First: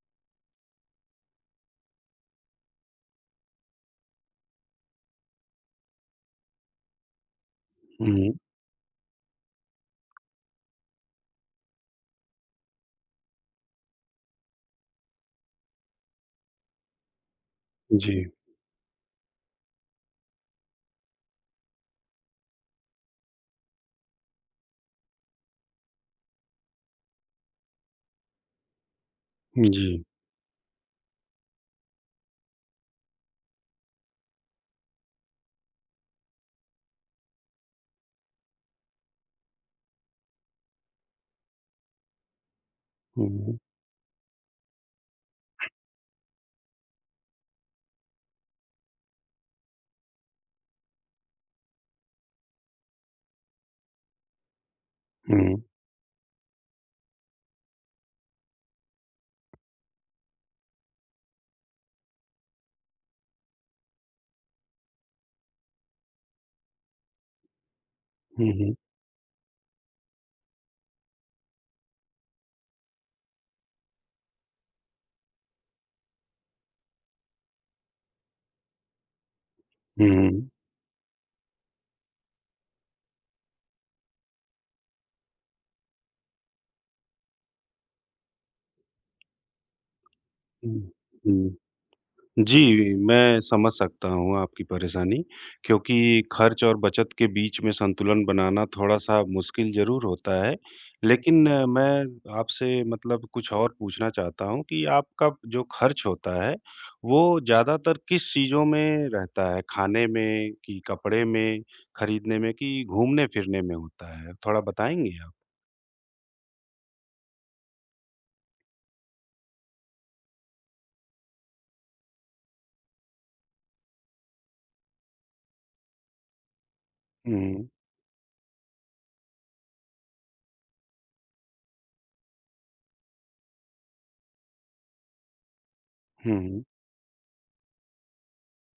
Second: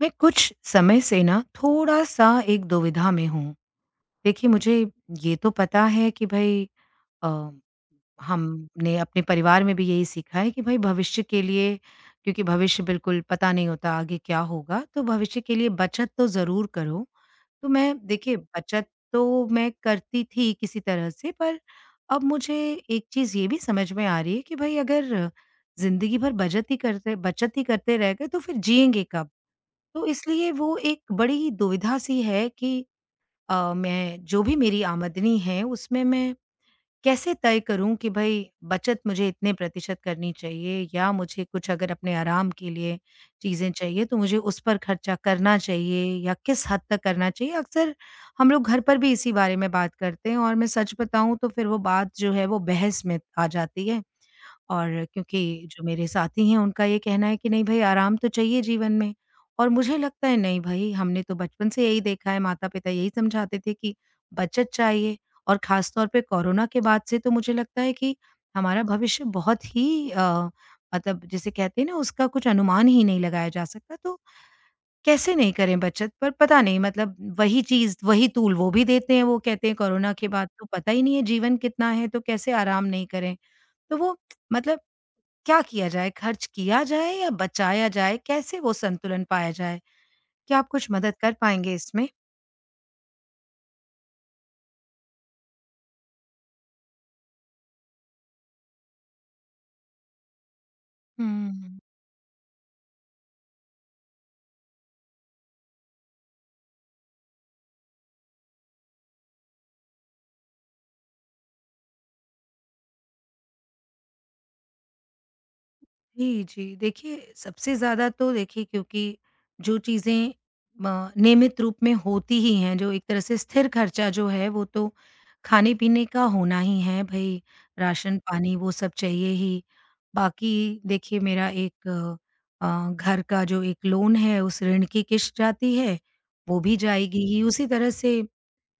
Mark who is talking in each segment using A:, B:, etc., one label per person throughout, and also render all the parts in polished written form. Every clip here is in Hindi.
A: मैं कुछ समय से ना थोड़ा-सा एक दुविधा में हूँ। देखिए, मुझे ये तो पता है कि भई अ,
B: हुँ,
A: हमने अपने परिवार में भी यही सीखा है कि भई भविष्य के लिए, क्योंकि भविष्य बिल्कुल पता नहीं होता आगे क्या होगा, तो भविष्य के लिए बचत तो ज़रूर करो। तो मैं
B: जी,
A: देखिए बचत तो मैं करती थी किसी तरह से, पर अब मुझे एक चीज़ ये भी समझ में आ रही है कि भई अगर ज़िंदगी भर बचत ही करते रह गए तो फिर जिएँगे कब?
B: जी।
A: तो इसलिए वो एक बड़ी दुविधा सी है कि मैं जो भी मेरी आमदनी है उसमें मैं कैसे तय करूं कि भाई बचत मुझे इतने प्रतिशत करनी चाहिए, या मुझे कुछ अगर अपने आराम के लिए
B: हुँ, हुँ,
A: चीज़ें चाहिए तो मुझे उस पर खर्चा करना चाहिए या किस हद तक करना चाहिए। अक्सर हम लोग घर पर भी इसी बारे में बात करते हैं और मैं सच बताऊं तो फिर वो बात जो है वो बहस में आ जाती है, और क्योंकि
B: हुँ,
A: जो मेरे साथी हैं उनका ये कहना है कि नहीं भई आराम तो चाहिए जीवन में, और मुझे लगता है नहीं भई हमने तो बचपन से यही देखा है, माता-पिता यही समझाते थे कि बचत चाहिए। और ख़ास तौर पे कोरोना के बाद से तो मुझे लगता है कि
B: हुँ,
A: हमारा भविष्य बहुत ही मतलब जिसे कहते हैं ना उसका कुछ अनुमान ही नहीं लगाया जा सकता, तो कैसे नहीं करें बचत। पर पता नहीं, मतलब वही चीज़, वही तूल वो भी देते हैं, वो कहते हैं कोरोना के
B: हुँ,
A: बाद तो पता ही नहीं है जीवन कितना है, तो कैसे आराम नहीं करें। तो वो मतलब क्या किया जाए? खर्च किया जाए या बचाया जाए? कैसे वो संतुलन पाया जाए? क्या आप
B: हुँ,
A: कुछ मदद कर
B: हुँ।
A: पाएँगे इसमें?
B: जी, मैं समझ सकता हूँ आपकी परेशानी क्योंकि खर्च और बचत के बीच में संतुलन बनाना थोड़ा-सा मुश्किल ज़रूर होता है। लेकिन
A: हुँ।
B: मैं आपसे मतलब कुछ और पूछना चाहता हूँ कि आपका जो खर्च होता है, वो ज़्यादातर किस चीज़ों में रहता है? खाने में कि कपड़े में, खरीदने में कि घूमने-फिरने में होता है? थोड़ा बताएँगे आप?
A: जी, जी। देखिए, सबसे ज़्यादा तो देखिए क्योंकि जो चीज़ें म नियमित रूप में होती ही हैं, जो एक तरह से स्थिर खर्चा जो है, वो तो खाने-पीने का होना ही है भई,
B: हुँ,
A: राशन-पानी वो सब चाहिए ही। बाकी देखिए मेरा एक घर का जो एक लोन है, उस ऋण की किश्त जाती है, वो
B: हुँ।
A: भी जाएगी ही। उसी तरह से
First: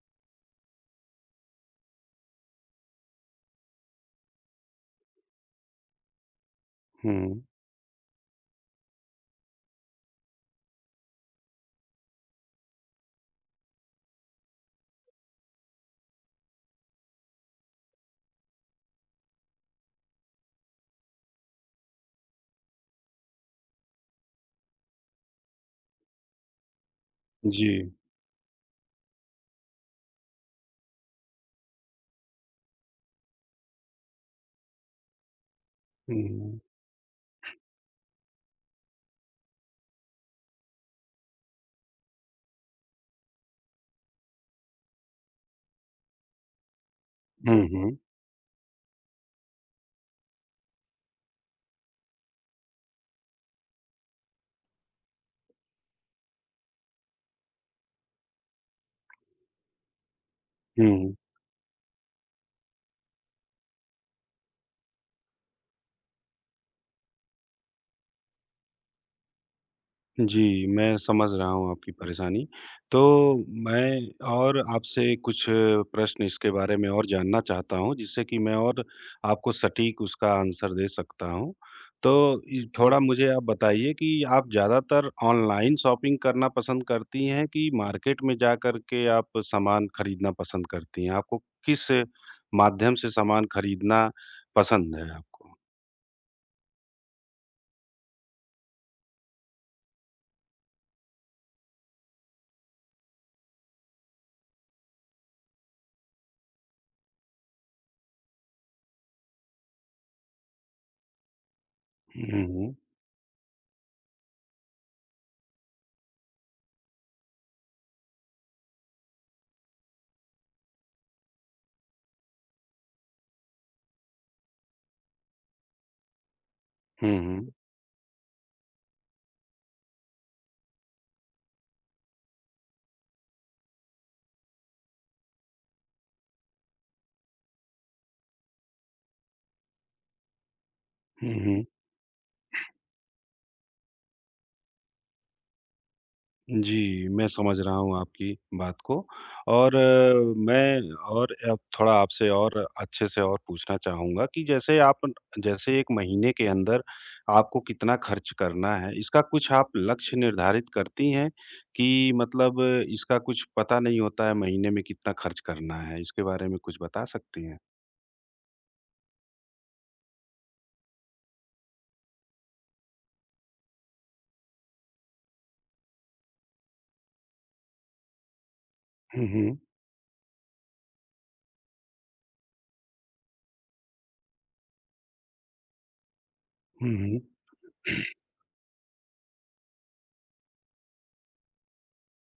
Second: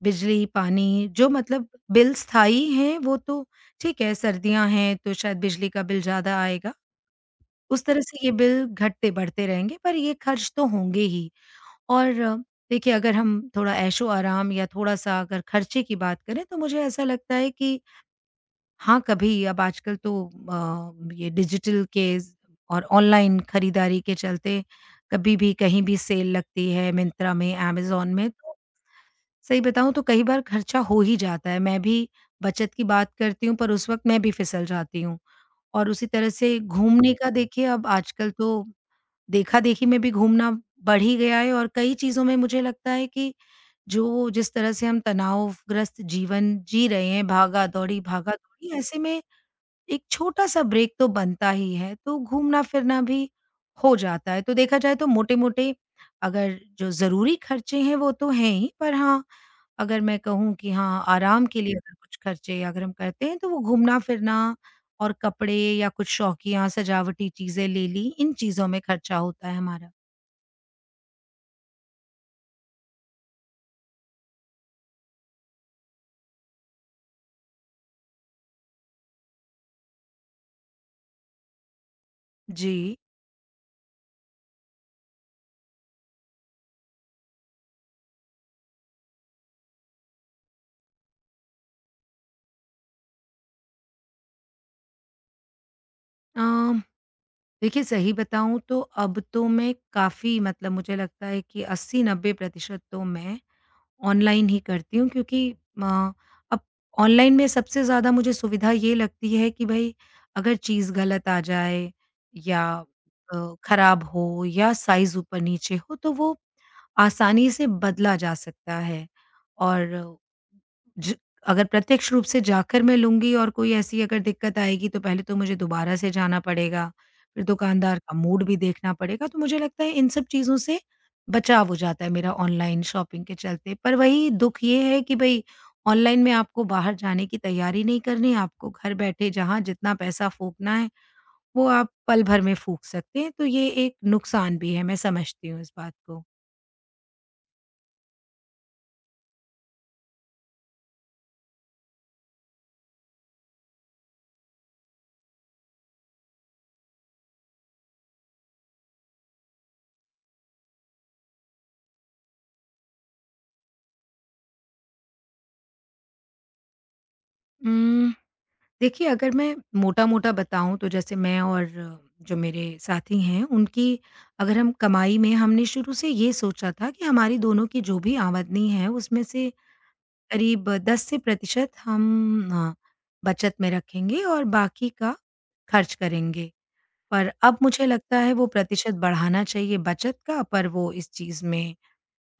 A: बिजली, पानी जो मतलब बिल स्थायी हैं वो तो ठीक है, सर्दियाँ हैं तो शायद बिजली का बिल ज़्यादा आएगा।
B: हुँ,
A: उस तरह से ये बिल घटते-बढ़ते रहेंगे, पर ये खर्च तो होंगे ही। और देखिए अगर हम थोड़ा ऐशो-आराम या थोड़ा-सा अगर खर्चे की बात करें तो मुझे ऐसा लगता है कि हाँ, कभी अब आजकल तो ये डिजिटल के ज़ और ऑनलाइन खरीदारी के चलते कभी भी कहीं भी सेल लगती है मिंत्रा में,
B: जी।
A: अमेज़न में, तो सही बताऊँ तो कई बार खर्चा हो ही जाता है। मैं भी बचत की बात करती हूँ पर उस वक़्त मैं भी फिसल जाती हूँ। और उसी तरह से
B: हुँ,
A: घूमने का देखिए अब आजकल तो देखा-देखी में भी घूमना बढ़ ही गया है, और कई चीज़ों में मुझे लगता है कि जो जिस तरह से हम तनावग्रस्त जीवन जी रहे हैं,
B: हुँ, हुँ,
A: भागा-दौड़ी, भागा-दौड़ी, ऐसे में एक छोटा-सा ब्रेक तो बनता ही है, तो घूमना-फिरना भी हो जाता है। तो देखा जाए तो मोटे-मोटे अगर जो ज़रूरी खर्चे हैं वो तो हैं ही, पर हाँ, अगर मैं कहूँ कि हाँ,
B: हुँ।
A: आराम के लिए अगर कुछ खर्चे अगर हम करते हैं तो वो घूमना-फिरना और कपड़े या कुछ शौकिया सजावटी चीज़ें ले ली, इन चीज़ों में खर्चा होता है हमारा।
B: जी, मैं समझ रहा हूँ आपकी परेशानी। तो मैं और आपसे कुछ प्रश्न इसके बारे में और जानना चाहता हूँ, जिससे कि मैं और आपको सटीक उसका आंसर दे सकता हूँ। तो इ
A: जी।
B: थोड़ा मुझे आप बताइए कि आप ज़्यादातर ऑनलाइन शॉपिंग करना पसंद करती हैं कि मार्केट में जाकर के आप सामान खरीदना पसंद करती हैं? आपको किस माध्यम से सामान खरीदना पसंद है आपको?
A: अ, देखिए सही बताऊँ तो अब तो मैं काफ़ी मतलब मुझे लगता है कि 80-90% तो मैं ऑनलाइन ही करती हूँ, क्योंकि अ, अब ऑनलाइन में सबसे ज़्यादा मुझे सुविधा ये लगती है कि भई अगर चीज़ गलत आ जाए
B: हुँ,
A: या
B: हुँ।
A: खराब हो या साइज़ ऊपर-नीचे हो तो वो आसानी से बदला जा सकता है। और ज अगर प्रत्यक्ष रूप से जाकर मैं लूँगी और कोई ऐसी अगर दिक्कत आएगी तो पहले तो मुझे दोबारा से जाना पड़ेगा,
B: हुँ,
A: फिर
B: हुँ।
A: दुकानदार का मूड भी देखना पड़ेगा, तो मुझे लगता है इन सब चीज़ों से बचाव हो जाता है मेरा ऑनलाइन शॉपिंग के चलते। पर वही दुःख ये है कि भई ऑनलाइन में आपको बाहर जाने की तैयारी नहीं करनी, आपको घर बैठे जहाँ जितना पैसा फूँकना है,
B: हुँ, हुँ।
A: वो आप पल भर में फूँक सकते हैं, तो ये एक नुकसान भी है, मैं समझती हूँ इस बात को।
B: जी, मैं समझ रहा हूँ आपकी बात को और मैं और अब थोड़ा आपसे और अच्छे से और पूछना चाहूँगा कि जैसे 1 महीने के अंदर आपको कितना खर्च करना है, इसका कुछ आप लक्ष्य निर्धारित करती हैं कि मतलब इसका कुछ पता नहीं होता है महीने में कितना खर्च करना है? इसके बारे में कुछ बता सकती हैं?
A: हुँ। देखिए, अगर मैं मोटा-मोटा बताऊँ तो जैसे मैं और जो मेरे साथी हैं उनकी, अगर हम कमाई में हमने शुरू से ये सोचा था कि हमारी दोनों की जो भी आमदनी है उसमें
B: हुँ,
A: से
B: हुँ।
A: करीब 10 से प्रतिशत हम अ, बचत में रखेंगे और बाकी का खर्च करेंगे।
B: हुँ, हुँ।
A: पर अब मुझे लगता है वो प्रतिशत बढ़ाना चाहिए बचत का, पर वो इस चीज़ में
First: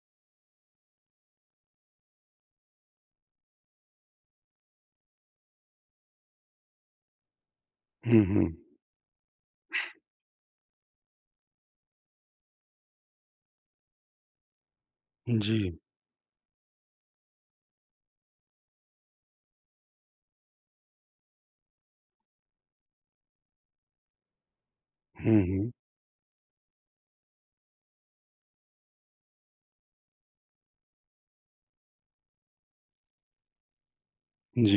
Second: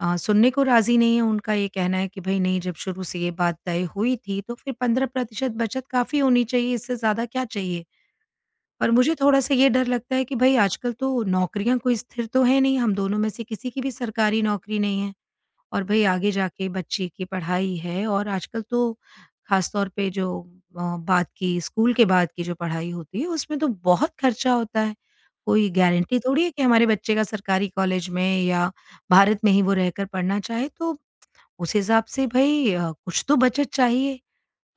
A: सुनने को राज़ी नहीं है। उनका ये कहना है कि भई नहीं, जब शुरू से ये बात तय हुई थी तो फिर 15% बचत काफ़ी होनी चाहिए, इससे ज़्यादा क्या चाहिए?
B: हुँ, हुँ।
A: पर मुझे थोड़ा-सा ये डर लगता है कि भई आजकल तो नौकरियाँ कोई स्थिर तो है नहीं, हम दोनों में से किसी की भी सरकारी नौकरी नहीं है।
B: जी।
A: और भई आगे जाके बच्चे की पढ़ाई है, और आजकल तो ख़ास तौर पे जो बाद की स्कूल के बाद की जो पढ़ाई होती है, उसमें तो बहुत खर्चा होता है।
B: हुँ,
A: कोई
B: हुँ।
A: गारंटी थोड़ी है कि हमारे बच्चे का सरकारी कॉलेज में या भारत में ही वो रहकर पढ़ना चाहे, तो उस हिसाब से भई कुछ तो बचत चाहिए।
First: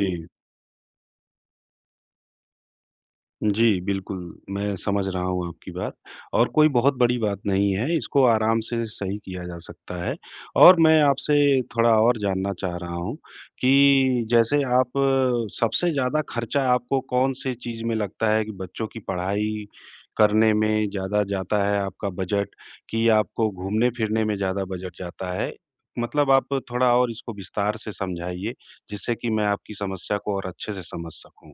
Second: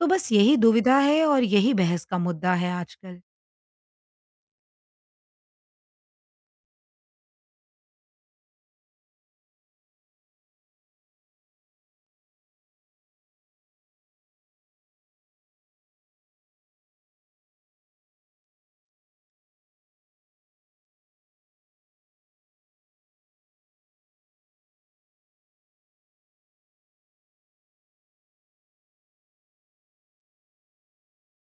A: तो बस यही दुविधा है और यही बहस का मुद्दा है आजकल।
B: जी, बिल्कुल, मैं समझ रहा हूँ आपकी बात और कोई बहुत बड़ी बात नहीं है, इसको आराम से सही किया जा सकता है और मैं आपसे थोड़ा और जानना चाह रहा हूँ कि जैसे आप सबसे ज़्यादा खर्चा आपको कौन-से चीज़ में लगता है कि बच्चों की पढ़ाई करने में ज़्यादा जाता है आपका बजट कि आपको घूमने-फिरने में ज़्यादा बजट जाता है? मतलब आप थोड़ा और इसको विस्तार से समझाइए, जिससे कि मैं आपकी समस्या को और अच्छे से समझ सकूँ।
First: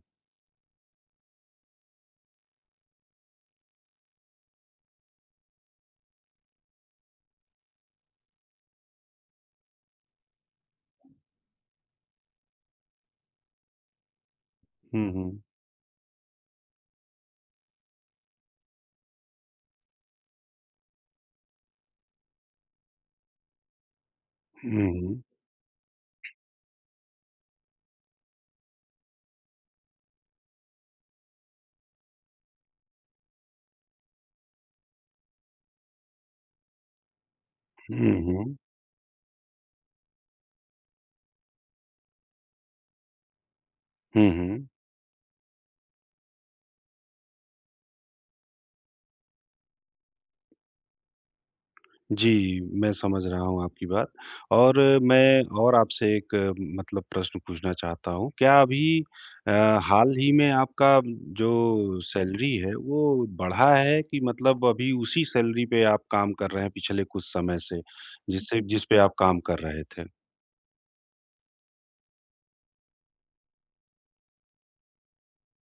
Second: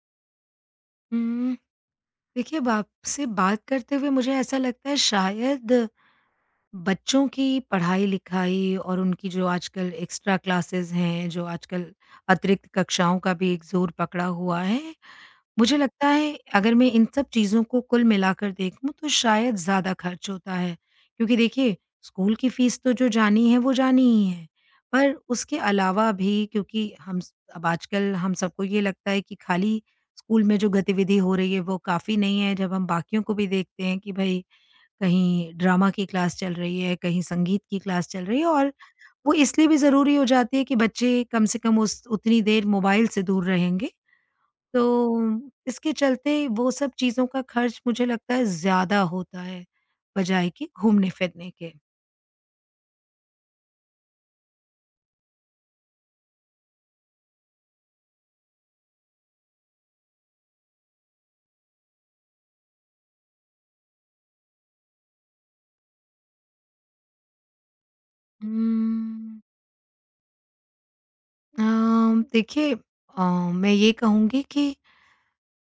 A: उम, देखिए, अब आपसे बात करते हुए मुझे ऐसा लगता है शायद बच्चों की पढ़ाई-लिखाई और उनकी जो आजकल एक्स्ट्रा क्लासेस हैं, जो आजकल अतिरिक्त कक्षाओं का भी एक ज़ोर पकड़ा हुआ है,
B: हुँ, हुँ।
A: मुझे लगता है अगर मैं इन सब चीज़ों को कुल मिलाकर देखूँ तो शायद ज़्यादा खर्च होता है। क्योंकि देखिए स्कूल की फीस तो जो जानी है वो जानी ही है,
B: हुँ,
A: पर
B: हुँ।
A: उसके अलावा भी, क्योंकि हम स अब आजकल हम सबको ये लगता है कि खाली स्कूल में जो गतिविधि हो रही है वो काफ़ी नहीं है, जब हम बाकियों को भी देखते हैं कि भई कहीं ड्रामा की क्लास चल रही है, कहीं संगीत की क्लास
B: हुँ,
A: चल रही है,
B: हुँ।
A: और वो इसलिए भी ज़रूरी हो जाती है कि बच्चे कम से कम उस उतनी देर मोबाइल से दूर रहेंगे।
B: हुँ, हुँ।
A: तो इसके चलते वो सब चीज़ों का खर्च मुझे लगता है ज़्यादा होता है, बजाए कि घूमने-फिरने के।
B: जी, मैं समझ रहा हूँ आपकी बात और मैं और आपसे एक मतलब प्रश्न पूछना चाहता हूँ। क्या अभी अ, हाल ही में आपका जो सैलरी है वो बढ़ा है कि मतलब अभी उसी सैलरी पे आप काम कर रहे हैं पिछले कुछ समय से, जिससे जिस पे आप काम
A: उम्म,
B: कर रहे थे?
A: अ, देखिए अ, मैं ये कहूँगी कि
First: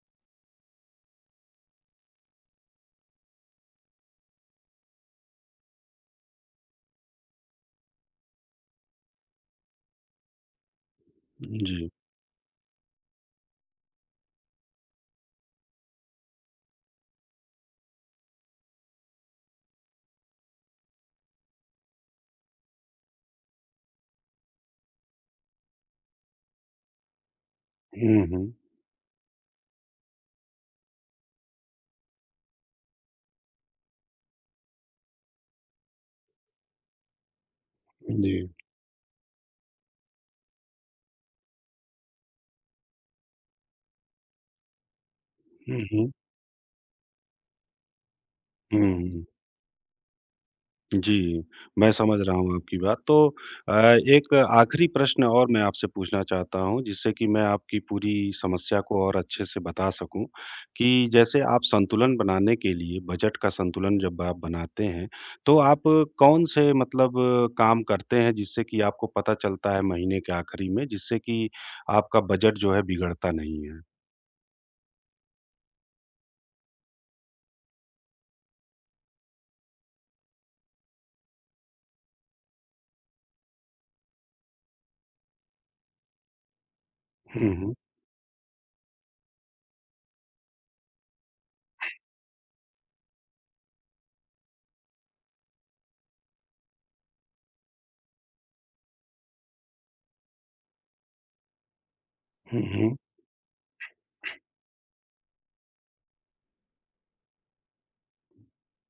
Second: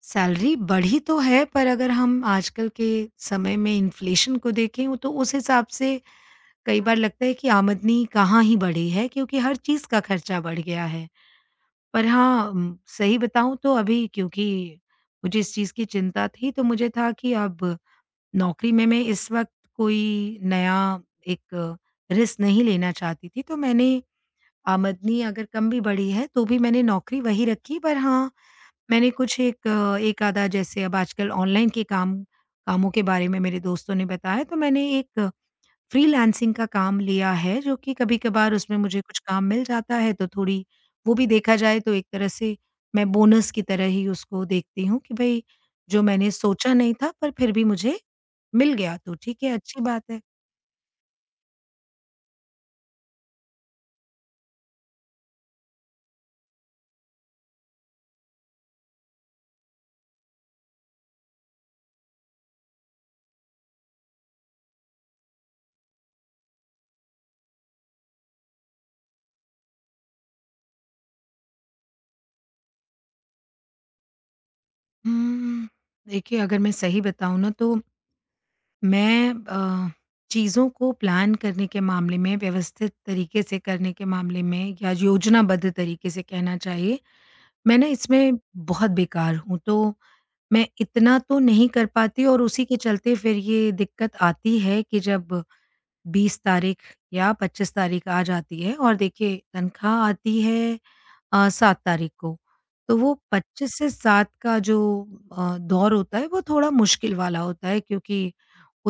A: सैलरी बढ़ी तो है, पर अगर हम आजकल के समय में इन्फ्लेशन को देखें तो उस हिसाब से कई बार लगता है कि आमदनी कहाँ ही बढ़ी है, क्योंकि हर चीज़ का खर्चा बढ़ गया है।
B: जी।
A: पर हाँ सही बताऊँ तो अभी, क्योंकि मुझे इस चीज़ की चिंता थी तो मुझे था कि अब नौकरी में मैं इस वक़्त कोई नया एक रिस्क नहीं लेना चाहती थी। तो मैंने आमदनी अगर कम भी बढ़ी है तो भी मैंने नौकरी वही रखी, पर
B: हुँ,
A: हाँ,
B: हुँ।
A: मैंने कुछ एक आधा, जैसे अब आजकल ऑनलाइन के कामों के बारे में मेरे दोस्तों ने बताया तो मैंने एक फ्रीलांसिंग का काम लिया है, जो कि
B: जी।
A: कभी-कभार उसमें मुझे कुछ काम मिल जाता है, तो थोड़ी वो भी देखा जाए तो एक तरह से मैं बोनस की तरह ही उसको देखती हूँ कि भई
B: हुँ,
A: जो
B: हुँ।
A: मैंने सोचा नहीं था पर फिर भी मुझे मिल
B: हुँ,
A: गया, तो
B: हुँ।
A: ठीक है, अच्छी बात है।
B: जी, मैं समझ रहा हूँ आपकी बात। तो अ, एक आखिरी प्रश्न और मैं आपसे पूछना चाहता हूँ, जिससे कि मैं आपकी पूरी समस्या को और अच्छे से बता सकूँ, कि जैसे आप संतुलन बनाने के लिए बजट का संतुलन जब आप बनाते हैं, तो आप कौन से मतलब काम करते हैं, जिससे कि आपको पता चलता है महीने के आखिरी में, जिससे कि आपका बजट जो है बिगड़ता नहीं है?
A: उम, देखिए अगर मैं सही बताऊँ ना तो मैं अ, चीज़ों को प्लान करने के मामले में, व्यवस्थित तरीके से करने के मामले में, या योजनाबद्ध तरीके से कहना चाहिए,
B: हुँ, हुँ।
A: मैं ना इसमें बहुत बेकार हूँ, तो मैं इतना तो नहीं कर पाती, और उसी के चलते फिर ये दिक्कत आती है कि जब 20 तारीख या 25 तारीख आ जाती है, और देखिए तनख्वाह आती है 7 तारीख को,
B: हुँ, हुँ।
A: तो वो 25 से 7 का जो दौर होता है, वो थोड़ा मुश्किल वाला होता है, क्योंकि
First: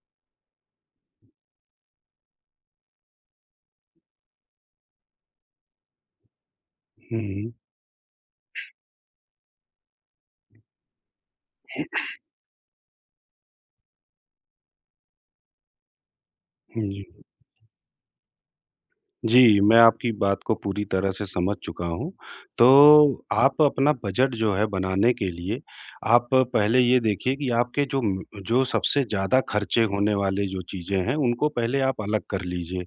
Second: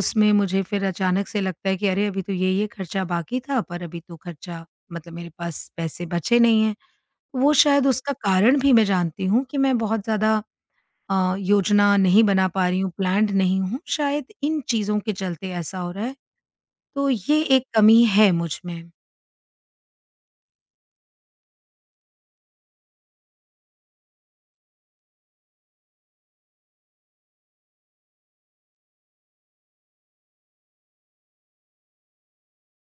A: उसमें मुझे फिर अचानक से लगता है कि अरे! अभी तो ये-ये खर्चा बाकी था, पर अभी तो खर्चा मतलब मेरे पास पैसे बचे नहीं हैं।
B: हुँ, हुँ।
A: वो शायद उसका कारण भी मैं जानती हूँ कि मैं बहुत ज़्यादा योजना नहीं बना पा रही हूँ, प्लान्ड नहीं हूँ, शायद इन चीज़ों के चलते ऐसा हो रहा है।
B: हुँ, जी।
A: तो ये एक कमी है मुझ में।
B: जी, मैं आपकी बात को पूरी तरह से समझ चुका हूँ। तो आप अपना बजट जो है बनाने के लिए आप पहले ये देखिए कि आपके जो सबसे ज़्यादा खर्चे होने वाले जो चीज़ें हैं, उनको पहले आप अलग कर लीजिए।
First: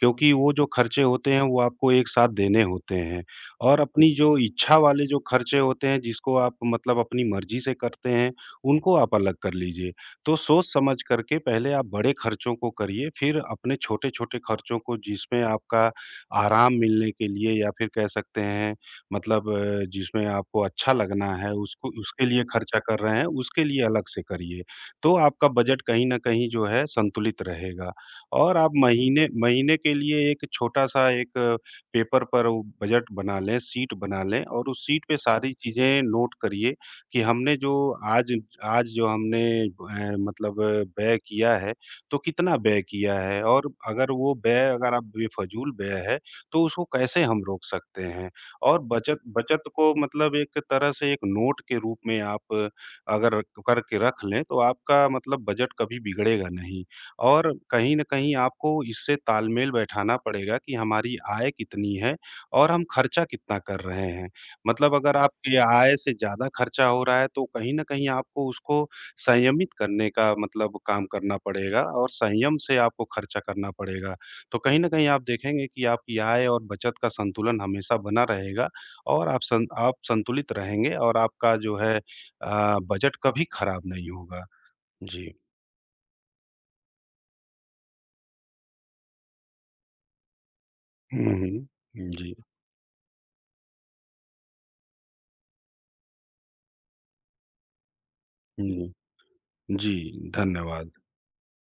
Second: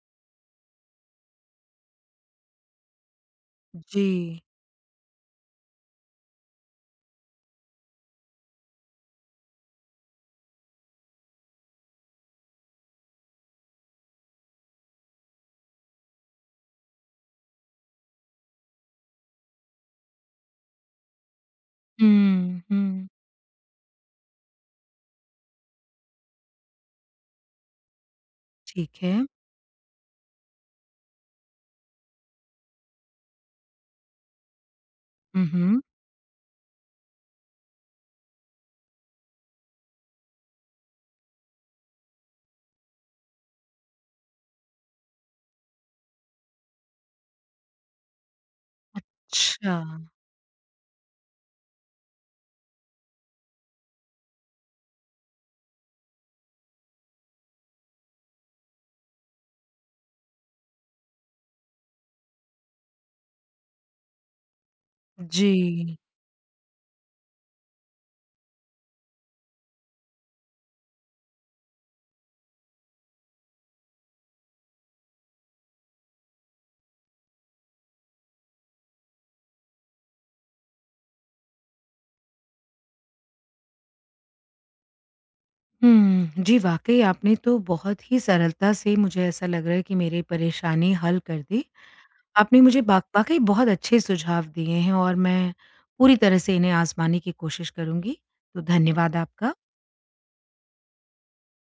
B: क्योंकि वो जो खर्चे होते हैं, वो आपको एक साथ देने होते हैं और
A: जी।
B: अपनी जो इच्छा वाले जो खर्चे होते हैं, जिसको आप मतलब अपनी मर्ज़ी से करते हैं, उनको आप अलग कर लीजिए। तो सोच समझ करके पहले आप बड़े खर्चों को करिए, फिर अपने छोटे-छोटे खर्चों को जिसमें आपका आराम मिलने के लिए या फिर कह सकते हैं मतलब जिसमें आपको अच्छा लगना है उसको उसके लिए
A: हुँ,
B: खर्चा कर
A: हुँ।
B: रहे हैं, उसके लिए अलग से करिए। तो आपका बजट कहीं न कहीं जो है संतुलित रहेगा और आप
A: ठीक है।
B: महीने महीने के लिए एक छोटा-सा एक पेपर पर वो बजट बना लें, शीट बना लें और उस शीट पे
A: हुँ,
B: सारी
A: हुँ।
B: चीज़ें नोट करिए कि हमने जो आज आज जो हमने मतलब व्यय किया है, तो कितना व्यय किया है और अगर आप बेफ़िज़ूल व्यय है, तो उसको कैसे हम रोक सकते हैं? और बचत बचत
A: अच्छा।
B: को मतलब एक तरह से एक नोट के रूप में आप अगर करके रख लें, तो आपका मतलब बजट कभी बिगड़ेगा नहीं और कहीं न कहीं आपको इससे तालमेल बैठाना पड़ेगा कि हमारी आय कितनी है और हम खर्चा कितना कर रहे हैं। मतलब अगर आपकी आय
A: जी।
B: से ज़्यादा खर्चा हो रहा है, तो कहीं न कहीं आपको उसको संयमित करने का मतलब काम करना पड़ेगा और संयम से आपको खर्चा करना पड़ेगा। तो कहीं न कहीं आप देखेंगे कि आपकी आय और बचत का संतुलन हमेशा बना रहेगा और आप संतुलित रहेंगे और आपका जो है बजट कभी खराब नहीं होगा। जी।
A: हुँ, जी, वाक़ई आपने तो बहुत ही सरलता से, मुझे ऐसा लग रहा है कि, मेरी परेशानी हल
B: हुँ,
A: कर दी।
B: हुँ। जी,
A: आपने मुझे बा वाक़ई बहुत अच्छे सुझाव दिए हैं और मैं पूरी तरह से इन्हें आज़माने की कोशिश करूँगी। तो
B: हुँ।
A: धन्यवाद आपका।
B: जी, धन्यवाद।